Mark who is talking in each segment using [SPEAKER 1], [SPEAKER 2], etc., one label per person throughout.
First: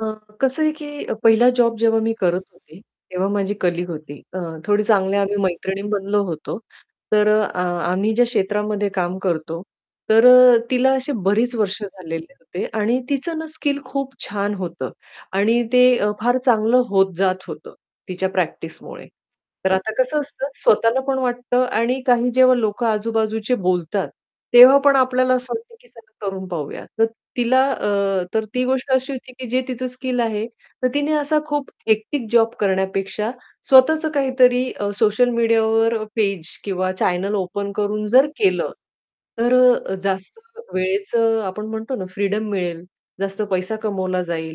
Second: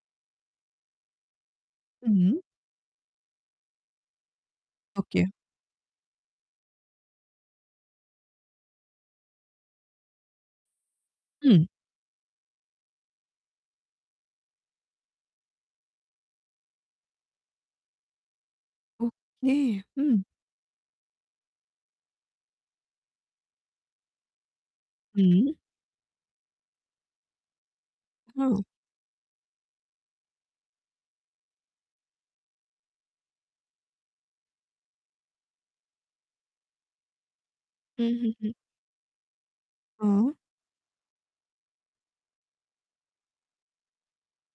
[SPEAKER 1] अ, कसं आहे, की पहिला जॉब जेव्हा मी
[SPEAKER 2] हं.
[SPEAKER 1] करत होते, तेव्हा माझी कलीग होती अ, थोडी चांगल्या
[SPEAKER 2] ओके.
[SPEAKER 1] आम्ही मैत्रिणी बनलो होतो तर अ, अ आम्ही ज्या क्षेत्रामध्ये काम करतो. तर अ, तिला अशी बरीच
[SPEAKER 2] हं.
[SPEAKER 1] वर्ष झालेले होते आणि तीचं ना स्किल खूप छान होतं आणि ते अ, फार चांगलं होत जात होतं तिच्या प्रॅक्टिसमुळे.
[SPEAKER 2] ओके.
[SPEAKER 1] तर आता कसं
[SPEAKER 2] हं.
[SPEAKER 1] असतं स्वतःला पण वाटतं आणि काही जेव्हा लोकं आजू-बाजूचे बोलतात, तेव्हा पण आपल्याला
[SPEAKER 2] हं.
[SPEAKER 1] असं वाटतं की चला करून पाहूया तर तिला अ, तर
[SPEAKER 2] हां.
[SPEAKER 1] ती गोष्ट अशी होती, की जे तिचं स्किल आहे तर तिने असा खूप हेक्टिक जॉब करण्यापेक्षा स्वतःच काहीतरी अ, सोशल मीडियावर पेज किंवा चॅनेल ओपन
[SPEAKER 2] हं,
[SPEAKER 1] करून जर
[SPEAKER 2] हं, हं.
[SPEAKER 1] केलं. तर अ,
[SPEAKER 2] हां.
[SPEAKER 1] जास्त वेळेचं आपण म्हणतो ना फ्रीडम मिळेल, जास्त पैसा कमावला जाईल.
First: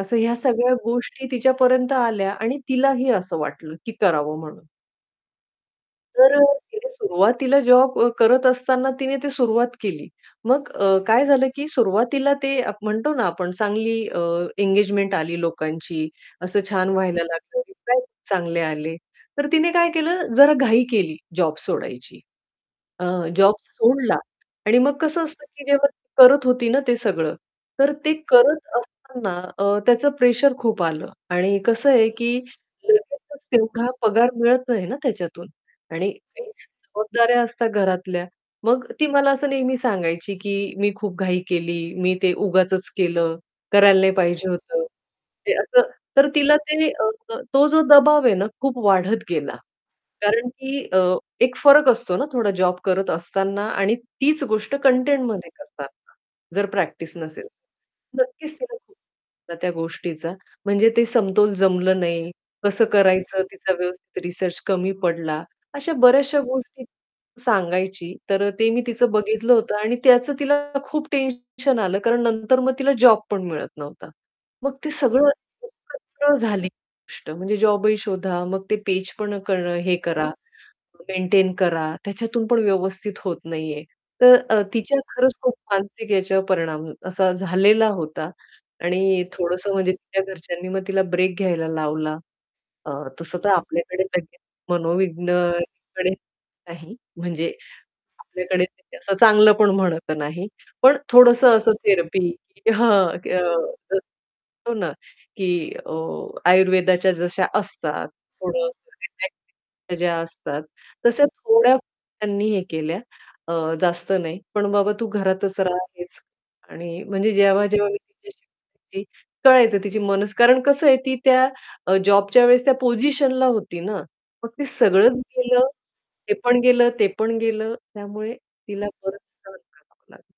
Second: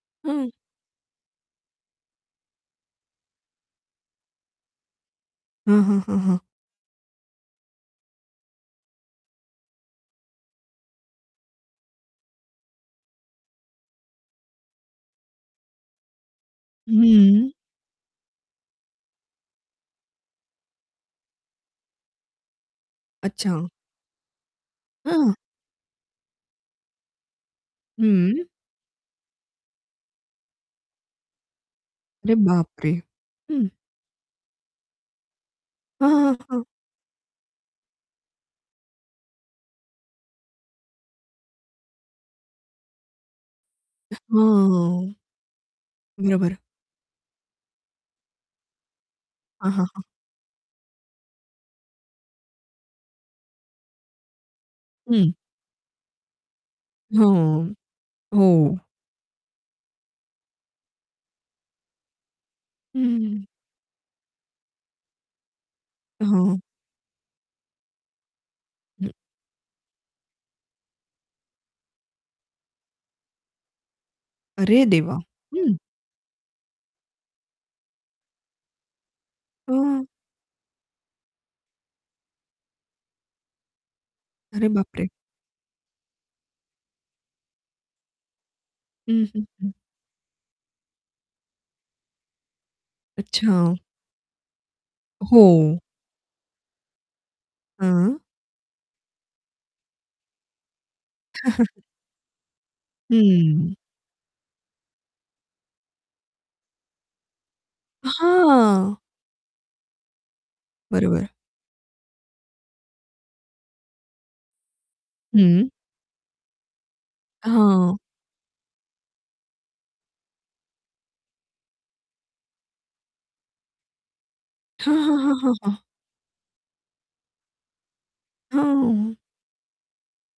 [SPEAKER 1] असं ह्या
[SPEAKER 2] हं.
[SPEAKER 1] सगळ्या गोष्टी तिच्यापर्यंत आल्या आणि तिलाही असं वाटलं, की करावं म्हणून.
[SPEAKER 2] हां, हां, हां,
[SPEAKER 1] तर
[SPEAKER 2] हां.
[SPEAKER 1] अ, तिने सुरुवातीला जॉब करत असताना तिने ते सुरुवात केली. मग अ, काय झालं, की सुरुवातीला ते आप म्हणतो ना आपण चांगली अ, एंगेजमेंट आली लोकांची असं छान व्हायला
[SPEAKER 2] हं.
[SPEAKER 1] लागलं [unintelligible] चांगले आले. तर तिने काय केलं जरा घाई केली जॉब सोडायची. अ, जॉब
[SPEAKER 2] अच्छा.
[SPEAKER 1] सोडला आणि मग कसं
[SPEAKER 2] हां.
[SPEAKER 1] असतं, की जेव्हा ती करत होती ना ते सगळं, तर ते
[SPEAKER 2] हं.
[SPEAKER 1] करत असताना अ, त्याचं प्रेशर खूप आलं आणि कसं आहे,
[SPEAKER 2] अरे
[SPEAKER 1] की
[SPEAKER 2] बापरे!
[SPEAKER 1] लगेचच
[SPEAKER 2] हं.
[SPEAKER 1] तेवढा पगार मिळत नाही ना त्याच्यातून आणि
[SPEAKER 2] हां, हां,
[SPEAKER 1] काही
[SPEAKER 2] हां.
[SPEAKER 1] जबाबदाऱ्या असतात घरातल्या. मग ती मला असं नेहमी सांगायची की "मी खूप घाई केली, मी ते उगाचच केलं, करायला" "नाही पाहिजे होतं."
[SPEAKER 2] हां.
[SPEAKER 1] हे असं तर तिला
[SPEAKER 2] बरोबर.
[SPEAKER 1] ते अ, तो जो दबाव आहे ना खूप वाढत गेला.
[SPEAKER 2] हां, हां, हां.
[SPEAKER 1] कारण की अ, एक फरक असतो ना थोडा जॉब करत असताना आणि तीच गोष्ट
[SPEAKER 2] हं.
[SPEAKER 1] कंटेंटमध्ये करतांना जर प्रॅक्टिस
[SPEAKER 2] हो,
[SPEAKER 1] नसेल. तर नक्कीच
[SPEAKER 2] हो.
[SPEAKER 1] [unintelligible] त्या गोष्टीचा म्हणजे ते समतोल जमलं नाही. कसं
[SPEAKER 2] हं,
[SPEAKER 1] करायचं
[SPEAKER 2] हं.
[SPEAKER 1] तिचा व्यवस्थित रिसर्च कमी पडला. अशा बऱ्याचश्या
[SPEAKER 2] हां.
[SPEAKER 1] गोष्टी सांगायची. तर ते मी
[SPEAKER 2] हं.
[SPEAKER 1] तिचं बघितलं होतं आणि त्याचं तिला खूप टेन्शन आलं. कारण नंतर मग तिला जॉब पण मिळत नव्हता. मग
[SPEAKER 2] अरे
[SPEAKER 1] ते
[SPEAKER 2] देवा!
[SPEAKER 1] सगळं
[SPEAKER 2] हं.
[SPEAKER 1] [unintelligible] झाली गोष्ट म्हणजे जॉबही शोधा, मग ते पेजपण करणं हे
[SPEAKER 2] हं.
[SPEAKER 1] करा, मेंटेन करा त्याच्यातून पण व्यवस्थित होत नाही आहे. तर अ,
[SPEAKER 2] अरे
[SPEAKER 1] तिच्या
[SPEAKER 2] बापरे!
[SPEAKER 1] खरंच खूप मानसिक याच्यावर परिणाम असा झालेला होता.
[SPEAKER 2] हं,
[SPEAKER 1] आणि
[SPEAKER 2] हं, हं.
[SPEAKER 1] थोडंसं म्हणजे तिच्या घरच्यांनी मग तिला ब्रेक घ्यायला लावला. अ, तसं तर
[SPEAKER 2] अच्छा.
[SPEAKER 1] आपल्याकडे लगेच
[SPEAKER 2] हो.
[SPEAKER 1] मनोविघ्नकडे नाही म्हणजे
[SPEAKER 2] हां.
[SPEAKER 1] आपल्याकडे तसं चांगलं पण म्हणत नाही. पण थोडंसं असं थेरपी हां,
[SPEAKER 2] हम्म.
[SPEAKER 1] अ, हो ना, की अ, आयुर्वेदाच्या जश्या असतात थोडं,
[SPEAKER 2] हां.
[SPEAKER 1] [unintelligible] ज्या असतात तश्या
[SPEAKER 2] बरोबर.
[SPEAKER 1] थोड्या त्यांनी हे केल्या अ, जास्त नाही. पण बाबा तू घरातच
[SPEAKER 2] हं.
[SPEAKER 1] रहा हेच आणि म्हणजे जेव्हा-जेव्हा मी
[SPEAKER 2] हां.
[SPEAKER 1] तिच्याशी बोलायची, कळायचं तिची मनस कारण कसं आहे ती त्या अ, जॉबच्या वेळेस त्या पोझिशनला होती ना. मग ते
[SPEAKER 2] हां, हां,
[SPEAKER 1] सगळंच
[SPEAKER 2] हां, हां,
[SPEAKER 1] गेलं,
[SPEAKER 2] हां.
[SPEAKER 1] हे पण गेलं, ते पण गेलं त्यामुळे तिला
[SPEAKER 2] हां.
[SPEAKER 1] बरंच सहन करावं लागलं.